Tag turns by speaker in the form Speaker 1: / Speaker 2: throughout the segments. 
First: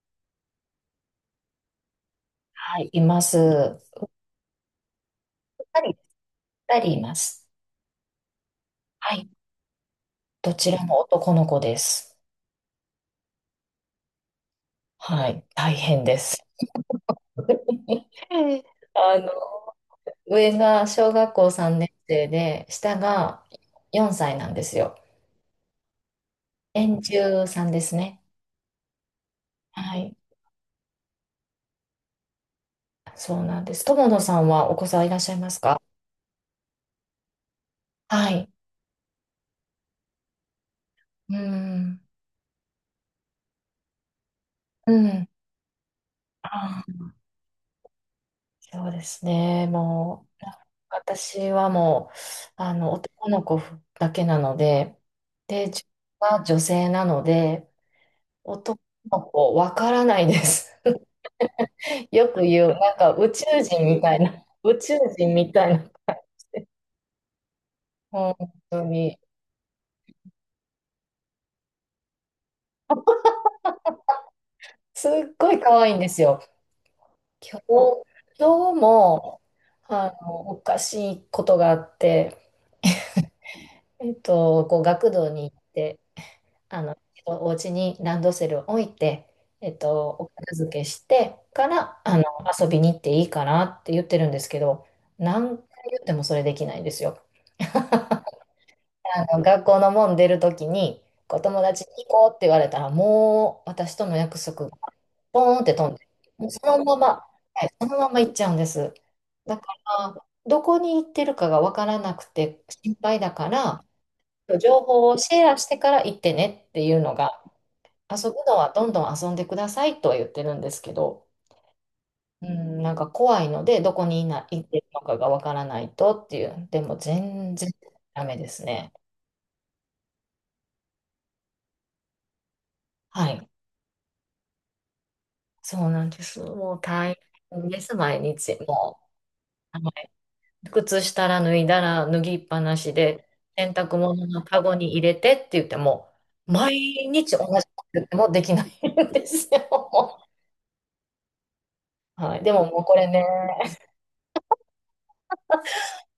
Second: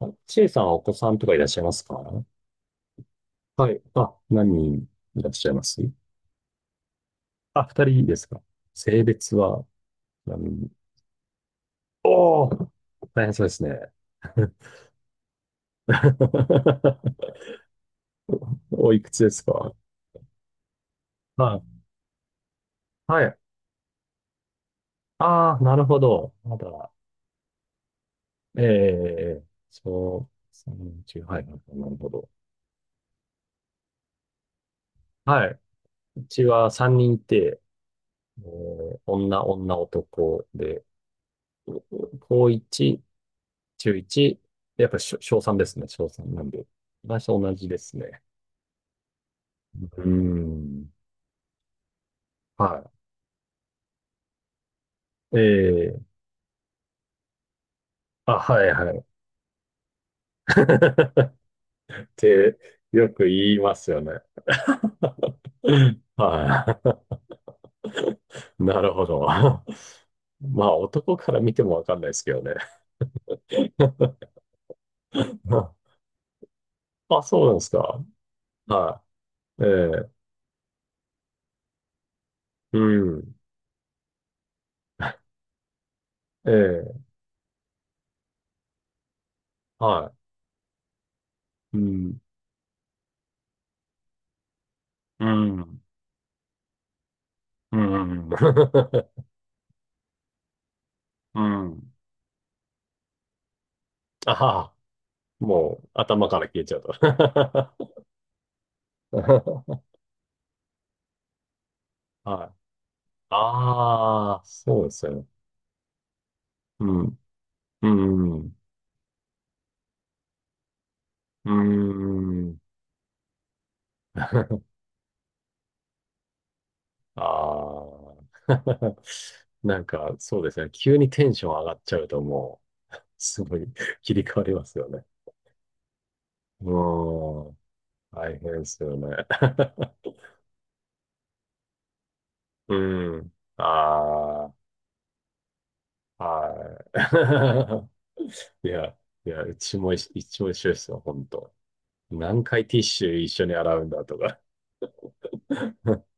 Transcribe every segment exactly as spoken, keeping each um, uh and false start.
Speaker 1: あちえさんはお子さんとかいらっしゃいますか？
Speaker 2: はい、いま
Speaker 1: はい。
Speaker 2: す。
Speaker 1: あ、何人いらっしゃいます？
Speaker 2: 二人、二人います。
Speaker 1: あ、二人ですか？性
Speaker 2: はい、
Speaker 1: 別は
Speaker 2: ど
Speaker 1: 何？
Speaker 2: ちらも男の子です。
Speaker 1: おおー、大変そうですね。
Speaker 2: はい、大変です。
Speaker 1: おいく
Speaker 2: あ
Speaker 1: つで
Speaker 2: の、
Speaker 1: すか？
Speaker 2: 上が小学校
Speaker 1: はい。
Speaker 2: さんねん生で、下
Speaker 1: はい。
Speaker 2: がよんさいなんですよ。
Speaker 1: ああ、なるほど。まだ、
Speaker 2: 年中さんですね。
Speaker 1: ええ、
Speaker 2: はい、
Speaker 1: そう、三人中、はい、なるほど。
Speaker 2: そうなんです。友野さんはお子さんいらっしゃいま
Speaker 1: は
Speaker 2: す
Speaker 1: い。
Speaker 2: か？
Speaker 1: うちは三人いて、
Speaker 2: は
Speaker 1: え
Speaker 2: い。
Speaker 1: ー女、女、男で、
Speaker 2: うん。
Speaker 1: 高一中いち、やっ
Speaker 2: う
Speaker 1: ぱり小
Speaker 2: ん。
Speaker 1: 小さんですね、小さんなんで。
Speaker 2: あ、
Speaker 1: 私と同じですね。
Speaker 2: そうですね。
Speaker 1: うー
Speaker 2: もう、
Speaker 1: ん。
Speaker 2: 私はもう、あ
Speaker 1: は
Speaker 2: の、男の子だけなので、で、自
Speaker 1: い。ええ。
Speaker 2: 分は女性なので、
Speaker 1: あ、はい
Speaker 2: 男
Speaker 1: はい。
Speaker 2: の子わからないです。
Speaker 1: っ
Speaker 2: よく
Speaker 1: て、
Speaker 2: 言う、なん
Speaker 1: よ
Speaker 2: か
Speaker 1: く
Speaker 2: 宇宙
Speaker 1: 言いま
Speaker 2: 人
Speaker 1: すよ
Speaker 2: み
Speaker 1: ね。
Speaker 2: たいな、宇宙人みたいな、
Speaker 1: は
Speaker 2: 本
Speaker 1: い。な
Speaker 2: 当
Speaker 1: るほ
Speaker 2: に、
Speaker 1: ど。まあ、男から見てもわかんないですけどね。
Speaker 2: すっごい可愛いんですよ。
Speaker 1: あ、そうなんで
Speaker 2: 今日、
Speaker 1: すか。
Speaker 2: 今日
Speaker 1: は
Speaker 2: も、
Speaker 1: い。え
Speaker 2: あ
Speaker 1: え。
Speaker 2: の、おかしいことがあって、
Speaker 1: うん。
Speaker 2: えっと、こう、学童に行って、あ
Speaker 1: え
Speaker 2: の、
Speaker 1: え。
Speaker 2: 一度お家にランドセルを置いて、えっと、
Speaker 1: は
Speaker 2: お片付けしてか
Speaker 1: い。う
Speaker 2: ら、あ
Speaker 1: ん。
Speaker 2: の、遊びに行っていいかなって言ってるんですけど、
Speaker 1: う
Speaker 2: 何回
Speaker 1: ん。
Speaker 2: 言ってもそれできないんですよ。
Speaker 1: うん。
Speaker 2: あの、学校の門出るときに、こ
Speaker 1: う
Speaker 2: う友達
Speaker 1: ん。
Speaker 2: に行こうって言われたら、もう私との
Speaker 1: あ
Speaker 2: 約
Speaker 1: は
Speaker 2: 束
Speaker 1: は、
Speaker 2: がポーンって
Speaker 1: もう
Speaker 2: 飛んで、
Speaker 1: 頭から
Speaker 2: もうそ
Speaker 1: 消えちゃう
Speaker 2: の
Speaker 1: と。
Speaker 2: まま、はい、そ のまま行っちゃうんです。だか
Speaker 1: は
Speaker 2: ら、どこに行ってるかが分から
Speaker 1: い。
Speaker 2: なく
Speaker 1: あ
Speaker 2: て心配だから、
Speaker 1: あ、
Speaker 2: 情
Speaker 1: そうです
Speaker 2: 報
Speaker 1: よ
Speaker 2: を
Speaker 1: ね。
Speaker 2: シェアしてから行ってねって
Speaker 1: う
Speaker 2: いうの
Speaker 1: ん。
Speaker 2: が、遊ぶ
Speaker 1: う
Speaker 2: の
Speaker 1: ん。
Speaker 2: はどんどん遊んでくださいとは言ってるんですけど、
Speaker 1: う
Speaker 2: う
Speaker 1: ん。うん。
Speaker 2: ん、なんか怖いので、どこにいな、行 ってるのかがわからないとっていう、でも
Speaker 1: あ
Speaker 2: 全然ダメで
Speaker 1: あ。
Speaker 2: すね。
Speaker 1: なんか、そうですね。急にテンション上がっちゃうと、もう、
Speaker 2: は
Speaker 1: す
Speaker 2: い。
Speaker 1: ごい 切り替わりますよね。
Speaker 2: そうなんです。
Speaker 1: う
Speaker 2: もう大
Speaker 1: ん。
Speaker 2: 変です、毎
Speaker 1: 大変
Speaker 2: 日。
Speaker 1: ですよ
Speaker 2: もう、
Speaker 1: ね。
Speaker 2: あの靴下ら脱いだら脱ぎっぱ
Speaker 1: う
Speaker 2: なしで、
Speaker 1: ん。
Speaker 2: 洗濯物の
Speaker 1: あ
Speaker 2: カゴに入れてって言っても、
Speaker 1: あ、
Speaker 2: 毎日同じこ
Speaker 1: は
Speaker 2: ともできな
Speaker 1: い。
Speaker 2: い
Speaker 1: いや、
Speaker 2: んで
Speaker 1: いや、
Speaker 2: す
Speaker 1: う
Speaker 2: よ。
Speaker 1: ちも一、
Speaker 2: も
Speaker 1: 一応一緒ですよ、本当。
Speaker 2: うは
Speaker 1: 何
Speaker 2: い。でも
Speaker 1: 回テ
Speaker 2: も
Speaker 1: ィッ
Speaker 2: うこ
Speaker 1: シ
Speaker 2: れ
Speaker 1: ュ
Speaker 2: ね、
Speaker 1: 一緒に洗うんだとか。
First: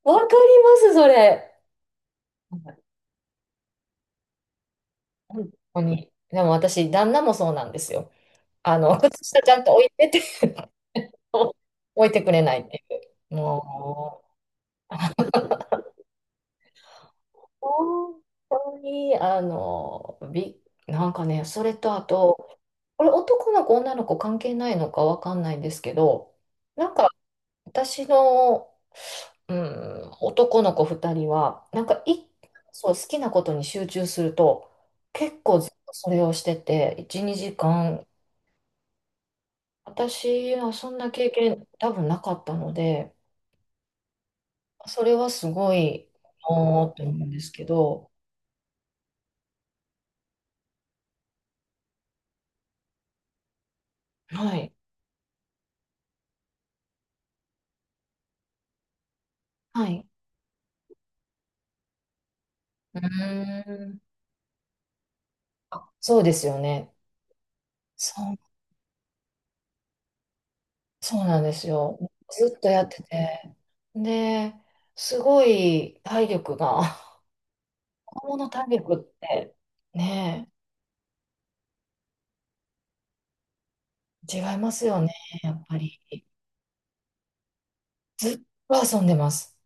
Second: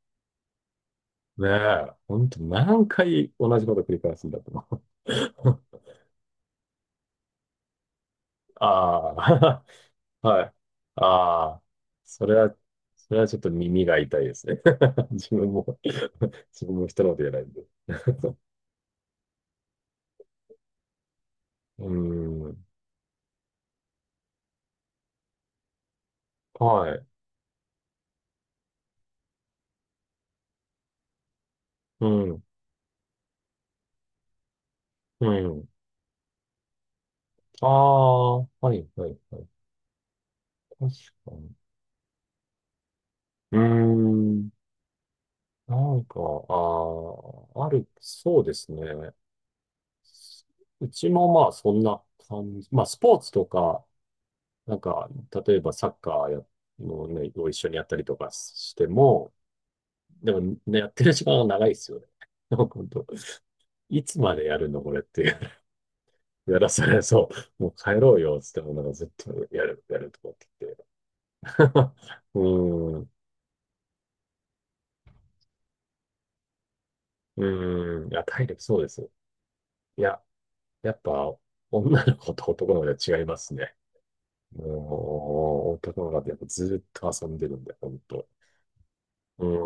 Speaker 2: わかります、そ
Speaker 1: ね
Speaker 2: れ。
Speaker 1: え、ほんと何回同じこと繰り返すんだと思
Speaker 2: 本
Speaker 1: う。
Speaker 2: 当に。でも私、旦那もそうなんですよ。あの、靴下ちゃ
Speaker 1: あ
Speaker 2: ん
Speaker 1: あ、
Speaker 2: と置いてっ て
Speaker 1: はい。ああ、
Speaker 2: 置いて
Speaker 1: そ
Speaker 2: く
Speaker 1: れ
Speaker 2: れな
Speaker 1: は、
Speaker 2: いってい
Speaker 1: それは
Speaker 2: う。
Speaker 1: ちょっと耳が痛
Speaker 2: も
Speaker 1: いですね。自分も 自分も人のこと言えない
Speaker 2: う、
Speaker 1: んで。
Speaker 2: 本 当に、あの、び、なんかね、それ
Speaker 1: うー
Speaker 2: とあと、
Speaker 1: ん、
Speaker 2: これ男の子、女の子関係ないのかわかんないんですけど、な
Speaker 1: は
Speaker 2: ん
Speaker 1: い。
Speaker 2: か私の、うん、男の子ふたりは、なんか
Speaker 1: う
Speaker 2: い
Speaker 1: ん、
Speaker 2: そう、好きなことに集中すると、
Speaker 1: う
Speaker 2: 結構
Speaker 1: ん。
Speaker 2: ずっとそれをしてて、いち、にじ
Speaker 1: ああ、はい、はい、はい。
Speaker 2: 私は
Speaker 1: 確
Speaker 2: そんな経
Speaker 1: かに。
Speaker 2: 験多分なかったので、
Speaker 1: うーん、
Speaker 2: それはす
Speaker 1: な
Speaker 2: ご
Speaker 1: ん
Speaker 2: い
Speaker 1: か、
Speaker 2: おーって
Speaker 1: あ
Speaker 2: 思うんです
Speaker 1: あ、
Speaker 2: け
Speaker 1: ある、
Speaker 2: ど、
Speaker 1: そうですね。うちもまあそんな感じ。まあスポーツとか、
Speaker 2: はい、
Speaker 1: なんか、例えばサッカーや、もうね、を一緒にやったりとかしても、
Speaker 2: はい。
Speaker 1: でもね、やってる時間が長いですよね。本
Speaker 2: う
Speaker 1: 当、
Speaker 2: ーん。
Speaker 1: いつまでやるのこれっていう。
Speaker 2: あ、そうです
Speaker 1: や
Speaker 2: よ
Speaker 1: らさ
Speaker 2: ね。
Speaker 1: れそう。もう帰ろ
Speaker 2: そ
Speaker 1: う
Speaker 2: う、
Speaker 1: よ、つっても、なんかずっとやる、やるとかって言って。
Speaker 2: そうなんですよ。
Speaker 1: う
Speaker 2: ずっとやっ
Speaker 1: ー
Speaker 2: て
Speaker 1: ん、
Speaker 2: て。で、すごい体力が、
Speaker 1: うーん。い
Speaker 2: 子
Speaker 1: や、
Speaker 2: 供
Speaker 1: 体
Speaker 2: の
Speaker 1: 力
Speaker 2: 体
Speaker 1: そうで
Speaker 2: 力
Speaker 1: す。
Speaker 2: って
Speaker 1: いや、
Speaker 2: ね
Speaker 1: やっぱ、女の子と男の子では違いますね。
Speaker 2: え、違いますよね、や
Speaker 1: も
Speaker 2: っ
Speaker 1: う、
Speaker 2: ぱり。
Speaker 1: 男の子ってやっぱずっと遊んでるんで、本当。
Speaker 2: ずっと遊んでま
Speaker 1: う
Speaker 2: す。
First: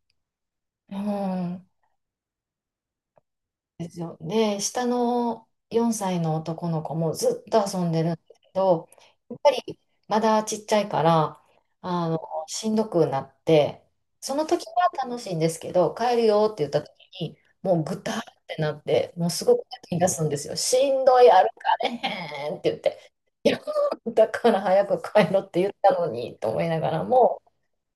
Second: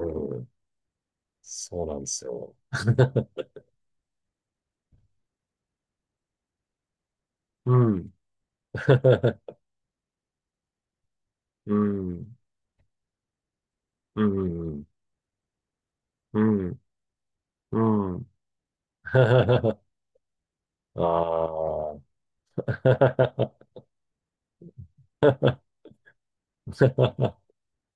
Speaker 1: ーん、
Speaker 2: うん。
Speaker 1: そうなんですよ。
Speaker 2: ですよ。で、下のよんさいの男の子もずっと
Speaker 1: う
Speaker 2: 遊んでる
Speaker 1: ん。
Speaker 2: んですけど、やっぱ りまだちっちゃいから、
Speaker 1: う
Speaker 2: あの、
Speaker 1: ん、
Speaker 2: しんどくなって、
Speaker 1: う
Speaker 2: その時
Speaker 1: ん、
Speaker 2: は楽しいんですけど、帰る
Speaker 1: う
Speaker 2: よって言っ
Speaker 1: ん、
Speaker 2: た時に、もうぐ
Speaker 1: う
Speaker 2: たーっ
Speaker 1: ん。
Speaker 2: てなって、もうすごく 泣き出すんですよ。しんどい、歩かれ
Speaker 1: あ
Speaker 2: へ
Speaker 1: あ。
Speaker 2: んって言って、いや、だから早く帰ろって言ったのにと思いながらも、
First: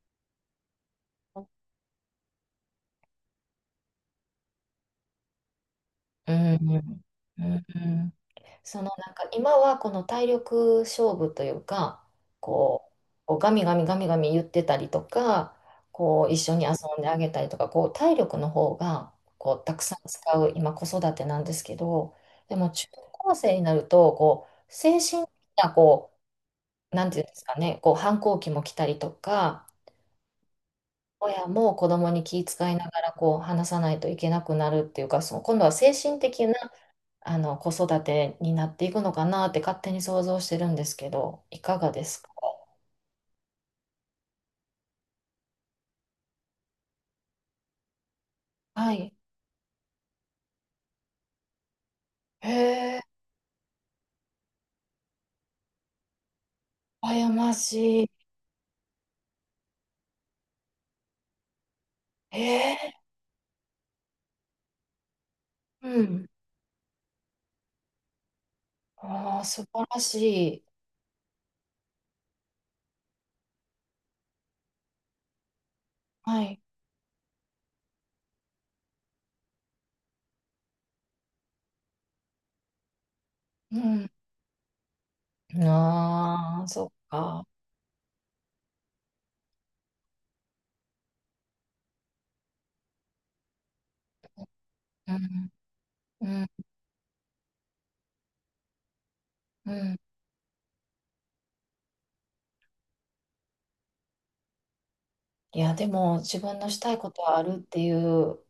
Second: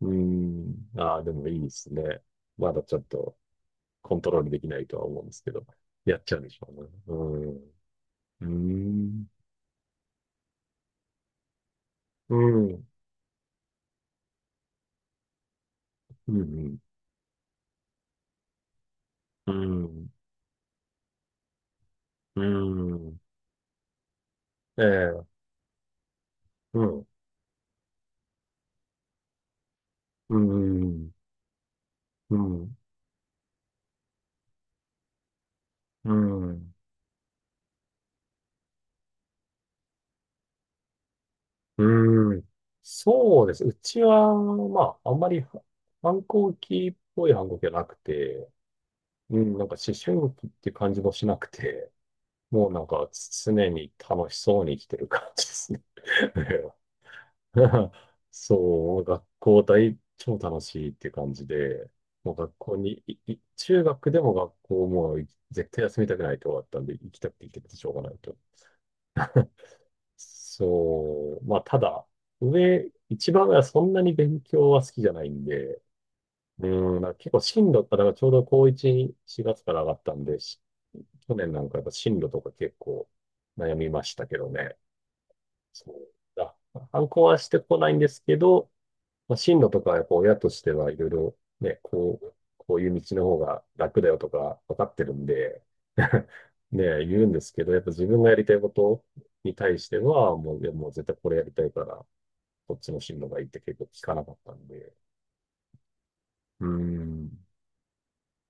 Speaker 1: うん。ああ、でもいいですね。まだちょっとコントロールできないとは思うんですけど、やっ
Speaker 2: う
Speaker 1: ちゃうんでし
Speaker 2: ん、
Speaker 1: ょ
Speaker 2: う
Speaker 1: うね。
Speaker 2: ん、うん。
Speaker 1: うん。う
Speaker 2: そのなん
Speaker 1: ん。
Speaker 2: か今はこの体力勝負というか
Speaker 1: うん。
Speaker 2: こう、こうガミガミガミガミ言ってたりとか、こ
Speaker 1: う
Speaker 2: う一緒に遊
Speaker 1: ん。
Speaker 2: んであげたりとか、こう体力の方が
Speaker 1: う
Speaker 2: こうたくさん
Speaker 1: ん。
Speaker 2: 使う今子育てなんですけど、
Speaker 1: う
Speaker 2: でも中
Speaker 1: ん。
Speaker 2: 高生になるとこう
Speaker 1: え
Speaker 2: 精
Speaker 1: え。
Speaker 2: 神的な、こ
Speaker 1: う
Speaker 2: うな
Speaker 1: ん。
Speaker 2: んていうんですかね、こう反抗期も来たりとか、
Speaker 1: うん。
Speaker 2: 親も子供に
Speaker 1: う
Speaker 2: 気遣
Speaker 1: ん。
Speaker 2: いながらこう話さないといけなくなるっていうか、その今度は精
Speaker 1: う
Speaker 2: 神的な
Speaker 1: ん。
Speaker 2: あの、子育てになっていくのかなって勝手に想像してるんですけど、いかがですか？
Speaker 1: うん。そうです。うちは、まあ、あんまり反抗期っぽい反抗期はなくて、
Speaker 2: はい。
Speaker 1: うん、なんか思春期って感じもしなくて、
Speaker 2: へ
Speaker 1: もうなんか
Speaker 2: え、
Speaker 1: 常に楽しそうに生きてる感じですね。
Speaker 2: 羨ましい。
Speaker 1: そう、学校大、超楽しいって感じで、もう
Speaker 2: へ
Speaker 1: 学校
Speaker 2: え、
Speaker 1: に、いい中学でも学校もう絶対休
Speaker 2: う
Speaker 1: みたく
Speaker 2: ん。
Speaker 1: ないと終わったんで、行きたくて行きたくてしょうがないと。
Speaker 2: ああ、素晴らしい。
Speaker 1: そう、まあただ、上、一番上はそんなに勉強は好きじゃないんで、
Speaker 2: はい。
Speaker 1: うん、なんか結構進路ったらちょうど高いち、しがつから上がったんで、し去年なんかやっぱ進路とか結構悩
Speaker 2: う
Speaker 1: みま
Speaker 2: ん。
Speaker 1: したけどね。そうだ。
Speaker 2: ああ、そっ
Speaker 1: 反抗は
Speaker 2: か。
Speaker 1: してこないんですけど、まあ、進路とかやっぱ親としてはいろいろね、こう、こういう道の方が楽だよとか分かってる
Speaker 2: う
Speaker 1: ん
Speaker 2: ん、
Speaker 1: で
Speaker 2: うん、
Speaker 1: ね、言うんですけど、やっぱ自分がやりたいことに
Speaker 2: う
Speaker 1: 対し
Speaker 2: ん。
Speaker 1: ては、もう、いやもう絶対これやりたいから、こっちの進路がいいって結構聞かなかったんで。
Speaker 2: いや、でも、自分
Speaker 1: うー
Speaker 2: のしたいことはあ
Speaker 1: ん。
Speaker 2: るっていう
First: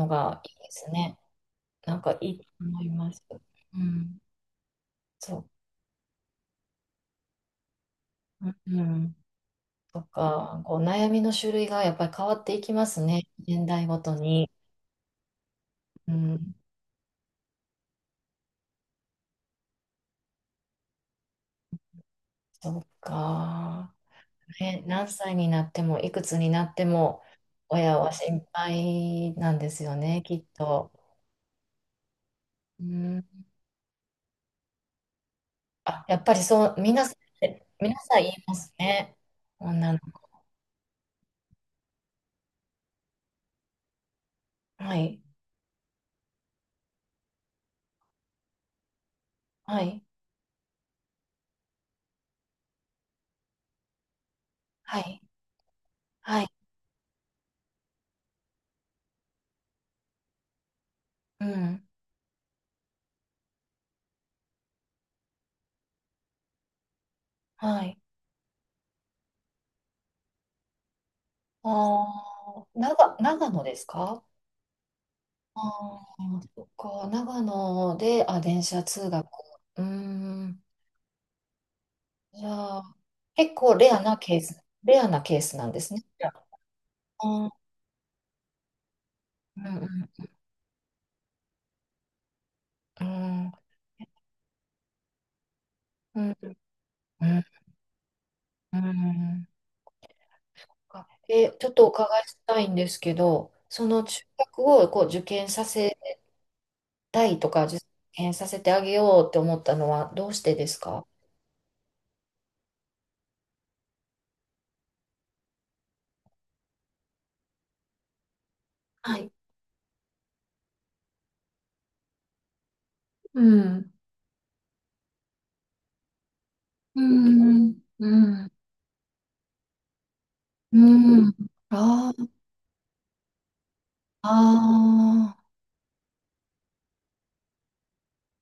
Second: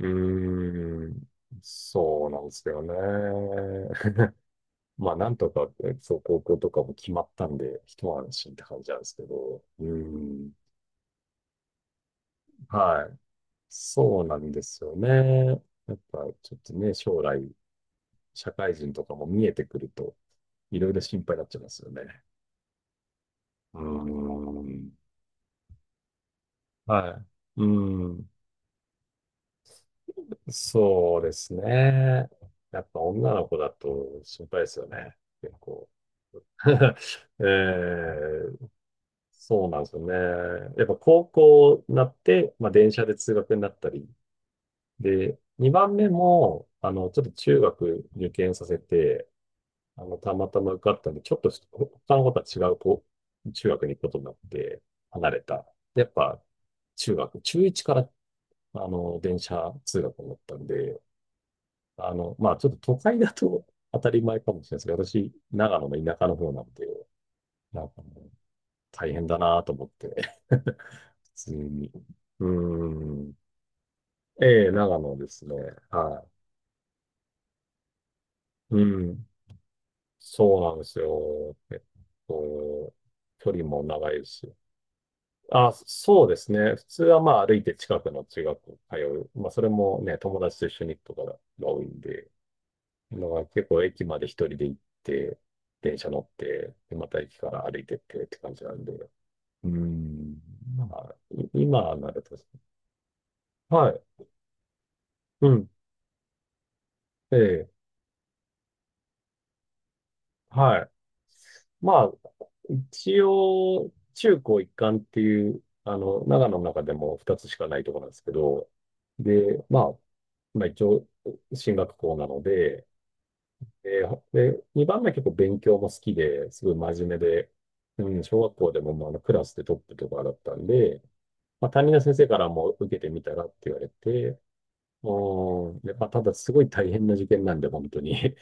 Speaker 1: う
Speaker 2: がいいです
Speaker 1: ー
Speaker 2: ね。
Speaker 1: ん、
Speaker 2: なんか
Speaker 1: そ
Speaker 2: い
Speaker 1: う
Speaker 2: い
Speaker 1: なん
Speaker 2: と
Speaker 1: です
Speaker 2: 思
Speaker 1: よ
Speaker 2: い
Speaker 1: ね。
Speaker 2: ます。うん。
Speaker 1: まあ、なん
Speaker 2: そ
Speaker 1: とかね、そう、高校とかも決まったんで、一安
Speaker 2: う。
Speaker 1: 心って感
Speaker 2: う
Speaker 1: じなんです
Speaker 2: ん。
Speaker 1: けど、うー
Speaker 2: と
Speaker 1: ん、
Speaker 2: か、こう悩みの種類がやっぱり変わっていきます
Speaker 1: はい。
Speaker 2: ね。年代ごと
Speaker 1: そうなん
Speaker 2: に。
Speaker 1: ですよね。やっ
Speaker 2: う
Speaker 1: ぱ、ち
Speaker 2: ん、
Speaker 1: ょっとね、将来、社会人とかも見えてくると、いろいろ心配になっちゃいますよね。
Speaker 2: そう
Speaker 1: うー
Speaker 2: か。ね、
Speaker 1: ん、
Speaker 2: 何歳になっても、いくつになって
Speaker 1: は
Speaker 2: も、
Speaker 1: い。うー
Speaker 2: 親は
Speaker 1: ん、
Speaker 2: 心配なんですよね、きっと。
Speaker 1: そうですね。や
Speaker 2: う
Speaker 1: っぱ
Speaker 2: ん、
Speaker 1: 女の子だと心配ですよね。結構。
Speaker 2: あ、やっぱりそう、皆さん、
Speaker 1: え
Speaker 2: 皆さん言い
Speaker 1: え、
Speaker 2: ますね。
Speaker 1: そうなんで
Speaker 2: 女
Speaker 1: す
Speaker 2: の
Speaker 1: よね。
Speaker 2: 子。
Speaker 1: やっぱ高校になって、まあ、電車で通学になったり。
Speaker 2: はい、
Speaker 1: で、にばんめも、あの、ちょっと中学受験させて、
Speaker 2: はい、
Speaker 1: あの、たまたま受かったんで、ちょっとし他の子とは違うこう中学に行くことになって、
Speaker 2: はい、
Speaker 1: 離れた。でやっぱ、
Speaker 2: はい、
Speaker 1: 中学、中いちから、あの、電車通学になったんで、
Speaker 2: うん、
Speaker 1: あの、まあ、ちょっと都会だと 当たり前かもしれないですけど、私、長野の田舎の方なんで、
Speaker 2: は
Speaker 1: なん
Speaker 2: い。
Speaker 1: かもう、大変だなと思って。普通に。
Speaker 2: あ
Speaker 1: う
Speaker 2: あ、長、
Speaker 1: ん。
Speaker 2: 長野ですか？
Speaker 1: ええ、長野ですね。
Speaker 2: あ
Speaker 1: は
Speaker 2: あ、そっか、長野で、あ、電
Speaker 1: い。
Speaker 2: 車
Speaker 1: う
Speaker 2: 通学。
Speaker 1: ん。
Speaker 2: うー
Speaker 1: そう
Speaker 2: ん。
Speaker 1: なんですよ。えっ
Speaker 2: じゃあ、
Speaker 1: と、距
Speaker 2: 結
Speaker 1: 離
Speaker 2: 構
Speaker 1: も
Speaker 2: レア
Speaker 1: 長
Speaker 2: な
Speaker 1: い
Speaker 2: ケー
Speaker 1: し。
Speaker 2: ス、レアなケースな
Speaker 1: あ、
Speaker 2: んですね。
Speaker 1: そ
Speaker 2: じ
Speaker 1: う
Speaker 2: ゃ
Speaker 1: ですね。普通は
Speaker 2: あ、
Speaker 1: まあ
Speaker 2: うん、
Speaker 1: 歩いて近くの中学校通う。まあそれ
Speaker 2: う
Speaker 1: もね、
Speaker 2: ん、
Speaker 1: 友達と一緒に行くとかが多いんで、
Speaker 2: う
Speaker 1: のが
Speaker 2: ん、
Speaker 1: 結構駅まで一人で行って、電車
Speaker 2: う
Speaker 1: 乗っ
Speaker 2: ん、
Speaker 1: て、でまた
Speaker 2: う
Speaker 1: 駅
Speaker 2: ん。
Speaker 1: から歩いてってって感じな
Speaker 2: う
Speaker 1: んで。
Speaker 2: ん
Speaker 1: うん。ま
Speaker 2: あ
Speaker 1: あ、い
Speaker 2: え、ちょっとお
Speaker 1: 今な
Speaker 2: 伺
Speaker 1: る
Speaker 2: い
Speaker 1: と、
Speaker 2: したいんですけど、そ
Speaker 1: は
Speaker 2: の
Speaker 1: い。
Speaker 2: 中学をこう受
Speaker 1: う
Speaker 2: 験さ
Speaker 1: ん。
Speaker 2: せた
Speaker 1: え
Speaker 2: いとか、
Speaker 1: え。
Speaker 2: 受験させてあげようって思ったのはどうしてです
Speaker 1: はい。
Speaker 2: か？
Speaker 1: まあ、一応、中高一貫っていう、あの、長野の中でもふたつしかないところなんですけど、
Speaker 2: はい。
Speaker 1: で、まあ、まあ一応、進学校なので、
Speaker 2: うん。
Speaker 1: で、で、にばんめは結構勉強も好きで、すごい
Speaker 2: う
Speaker 1: 真面目で、
Speaker 2: ん。う
Speaker 1: うん、小
Speaker 2: ん。
Speaker 1: 学校でもまああのクラスでトップとかだったんで、
Speaker 2: うん。
Speaker 1: まあ担任の
Speaker 2: あ、
Speaker 1: 先生からも受けてみたらって言われて、うん、で、まあただすごい大変な受験なんで、本当に。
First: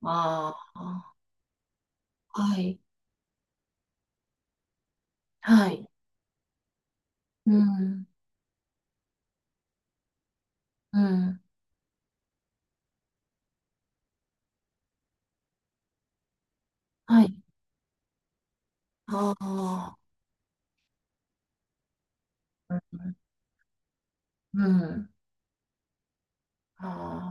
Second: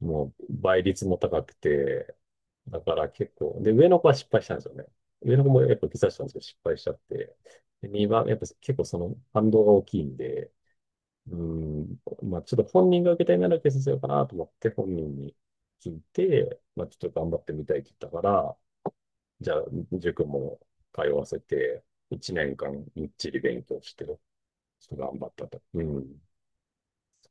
Speaker 1: もう倍率も高くて、
Speaker 2: はい。
Speaker 1: だから結構、で、上の子は失敗したんですよね。上の子も
Speaker 2: は
Speaker 1: やっぱ
Speaker 2: い。
Speaker 1: 受けさたんですよ、失敗しちゃって。
Speaker 2: う
Speaker 1: で、
Speaker 2: ん。
Speaker 1: にばん、やっぱ結構その反動が大きいんで、
Speaker 2: う
Speaker 1: うー
Speaker 2: ん。
Speaker 1: ん、まあちょっと本人が受けたいなら受けさせようかなと思って本人に聞いて、まあちょっと
Speaker 2: は
Speaker 1: 頑
Speaker 2: い。
Speaker 1: 張ってみたいって言ったから、
Speaker 2: あ
Speaker 1: じゃあ
Speaker 2: あ、
Speaker 1: 塾も通わせて、1年
Speaker 2: う
Speaker 1: 間みっ
Speaker 2: ん。
Speaker 1: ちり勉強して、ちょっ
Speaker 2: う
Speaker 1: と
Speaker 2: ん、
Speaker 1: 頑張ったと。うん。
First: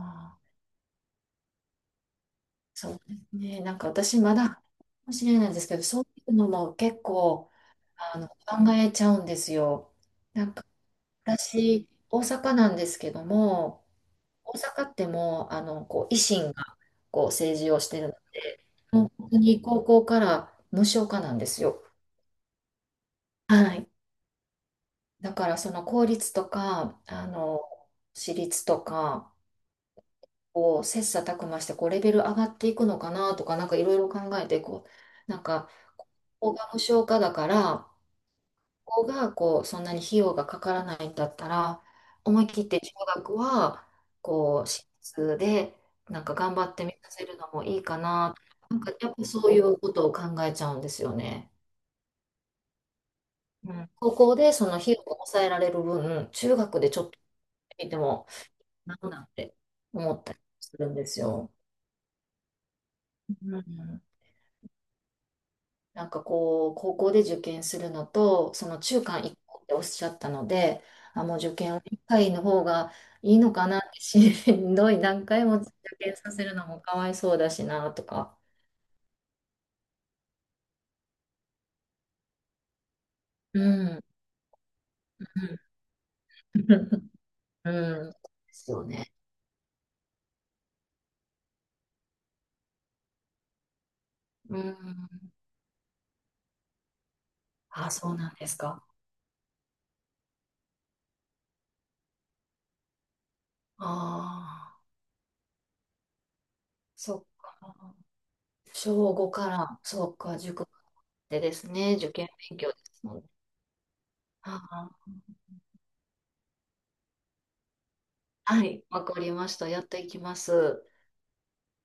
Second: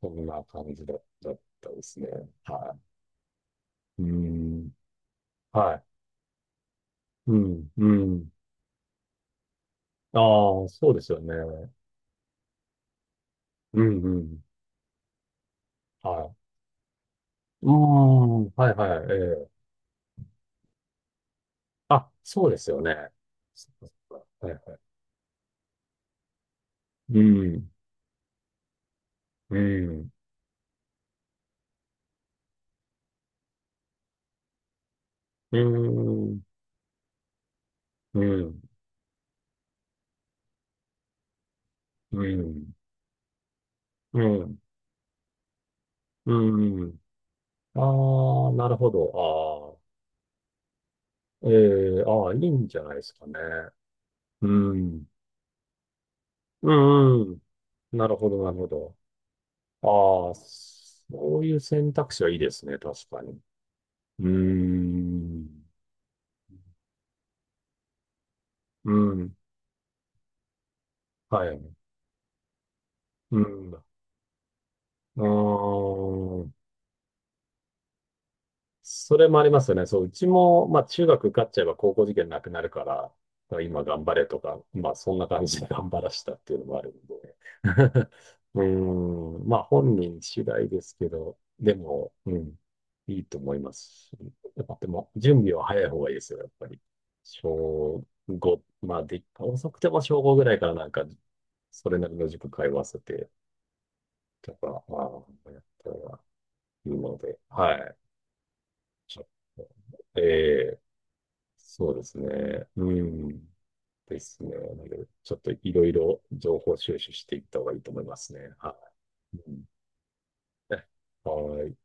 Speaker 1: そん
Speaker 2: あ、
Speaker 1: な感じだ、だったですね。は
Speaker 2: そうですね。なんか
Speaker 1: い。うー
Speaker 2: 私まだか
Speaker 1: ん。
Speaker 2: もしれないんです
Speaker 1: は
Speaker 2: けど、
Speaker 1: い。
Speaker 2: そういうのも結
Speaker 1: う
Speaker 2: 構
Speaker 1: ん、う
Speaker 2: あの
Speaker 1: ん。
Speaker 2: 考えちゃうんですよ。なん
Speaker 1: あ
Speaker 2: か
Speaker 1: あ、そうですよね。
Speaker 2: 私、大阪なんですけど
Speaker 1: う
Speaker 2: も、
Speaker 1: ん、うん。
Speaker 2: 大阪ってもう、あの、こう維
Speaker 1: はい。
Speaker 2: 新がこう政
Speaker 1: ああ、
Speaker 2: 治をしてる、
Speaker 1: はい、はい、
Speaker 2: もう
Speaker 1: え
Speaker 2: 本当に
Speaker 1: え。
Speaker 2: 高校から無償化なんですよ。
Speaker 1: あ、そうですよね。そっ
Speaker 2: は
Speaker 1: か
Speaker 2: い。
Speaker 1: そっか、はい、はい。
Speaker 2: だからその公立とか、
Speaker 1: う
Speaker 2: あの、
Speaker 1: ん、
Speaker 2: 私立とか、
Speaker 1: うん、
Speaker 2: こう、切磋琢磨して、こう、レベル上がっていくのかなとか、なんかいろいろ考えて、こう、なん
Speaker 1: う
Speaker 2: か、
Speaker 1: ん、
Speaker 2: ここが無償化だから、
Speaker 1: うん、
Speaker 2: ここが、こう、そんなに費用がかからないんだったら、
Speaker 1: う
Speaker 2: 思い切っ
Speaker 1: ん、
Speaker 2: て中学は、
Speaker 1: うん、
Speaker 2: こう、私立で、なん
Speaker 1: う
Speaker 2: か頑張ってみ
Speaker 1: ん。
Speaker 2: させるのもいいかな、
Speaker 1: ああ、なる
Speaker 2: なん
Speaker 1: ほ
Speaker 2: か、やっぱそういう
Speaker 1: ど。
Speaker 2: ことを考えちゃうんですよ
Speaker 1: ああ、
Speaker 2: ね。
Speaker 1: ええ、ああ、いいんじゃないですかね。
Speaker 2: うん、高校
Speaker 1: う
Speaker 2: でその費用を
Speaker 1: ん、
Speaker 2: 抑えられる分、中
Speaker 1: う
Speaker 2: 学でちょっと
Speaker 1: ん、うん。
Speaker 2: で
Speaker 1: なる
Speaker 2: も、
Speaker 1: ほど、なるほ
Speaker 2: な
Speaker 1: ど。
Speaker 2: んなんて思っ
Speaker 1: あ
Speaker 2: た
Speaker 1: あ、
Speaker 2: りするんです
Speaker 1: そう
Speaker 2: よ。
Speaker 1: いう選択肢はいいですね、確かに。
Speaker 2: うん、
Speaker 1: うーん。
Speaker 2: なんかこう、高校で受験するのと、その
Speaker 1: う
Speaker 2: 中間
Speaker 1: ん。
Speaker 2: 一個っておっしゃったので、あ、もう
Speaker 1: は
Speaker 2: 受
Speaker 1: い。
Speaker 2: 験は一回の方がいい
Speaker 1: う
Speaker 2: のか
Speaker 1: ん。
Speaker 2: なっ
Speaker 1: う
Speaker 2: て、ししんどい
Speaker 1: ー
Speaker 2: 何回も受験させ
Speaker 1: ん。
Speaker 2: るのもかわいそうだしなとか。
Speaker 1: それもありますよね。そう、うちも、まあ、中学受かっちゃえば高校受験なくなるから、まあ
Speaker 2: う
Speaker 1: 今
Speaker 2: ん。
Speaker 1: 頑張れとか、まあ、そんな感じで
Speaker 2: う
Speaker 1: 頑張らしたって
Speaker 2: ん。
Speaker 1: いうのもあるん で。
Speaker 2: うん。で
Speaker 1: うー
Speaker 2: すよね。
Speaker 1: ん。まあ、本人次第ですけど、でも、うん。いいと思いますし。
Speaker 2: う
Speaker 1: やっぱ、でも、
Speaker 2: ん。
Speaker 1: 準備は早い方がいいですよ、やっぱり。
Speaker 2: あ、
Speaker 1: 小
Speaker 2: そうなんです
Speaker 1: ご、
Speaker 2: か。
Speaker 1: まあ、で、遅くても小ごぐらいからなんか、それなりの塾通わせて、と
Speaker 2: ああ、
Speaker 1: か、ああ、やったらいいの
Speaker 2: そっ
Speaker 1: で、は
Speaker 2: か。
Speaker 1: い。
Speaker 2: 小
Speaker 1: ちょっ
Speaker 2: ごか
Speaker 1: と、
Speaker 2: ら、そう
Speaker 1: え
Speaker 2: か、塾ま
Speaker 1: え、
Speaker 2: でです
Speaker 1: そ
Speaker 2: ね、
Speaker 1: うで
Speaker 2: 受
Speaker 1: す
Speaker 2: 験勉
Speaker 1: ね。
Speaker 2: 強で
Speaker 1: う
Speaker 2: すもんね。
Speaker 1: ん。ですね。なので、
Speaker 2: あ
Speaker 1: ちょっといろいろ情報収集していった方がいいと思いますね。
Speaker 2: あ、は
Speaker 1: は
Speaker 2: い、わかり
Speaker 1: い。
Speaker 2: ま
Speaker 1: う
Speaker 2: し
Speaker 1: ん、
Speaker 2: た。やっていきます。
Speaker 1: ね、はい。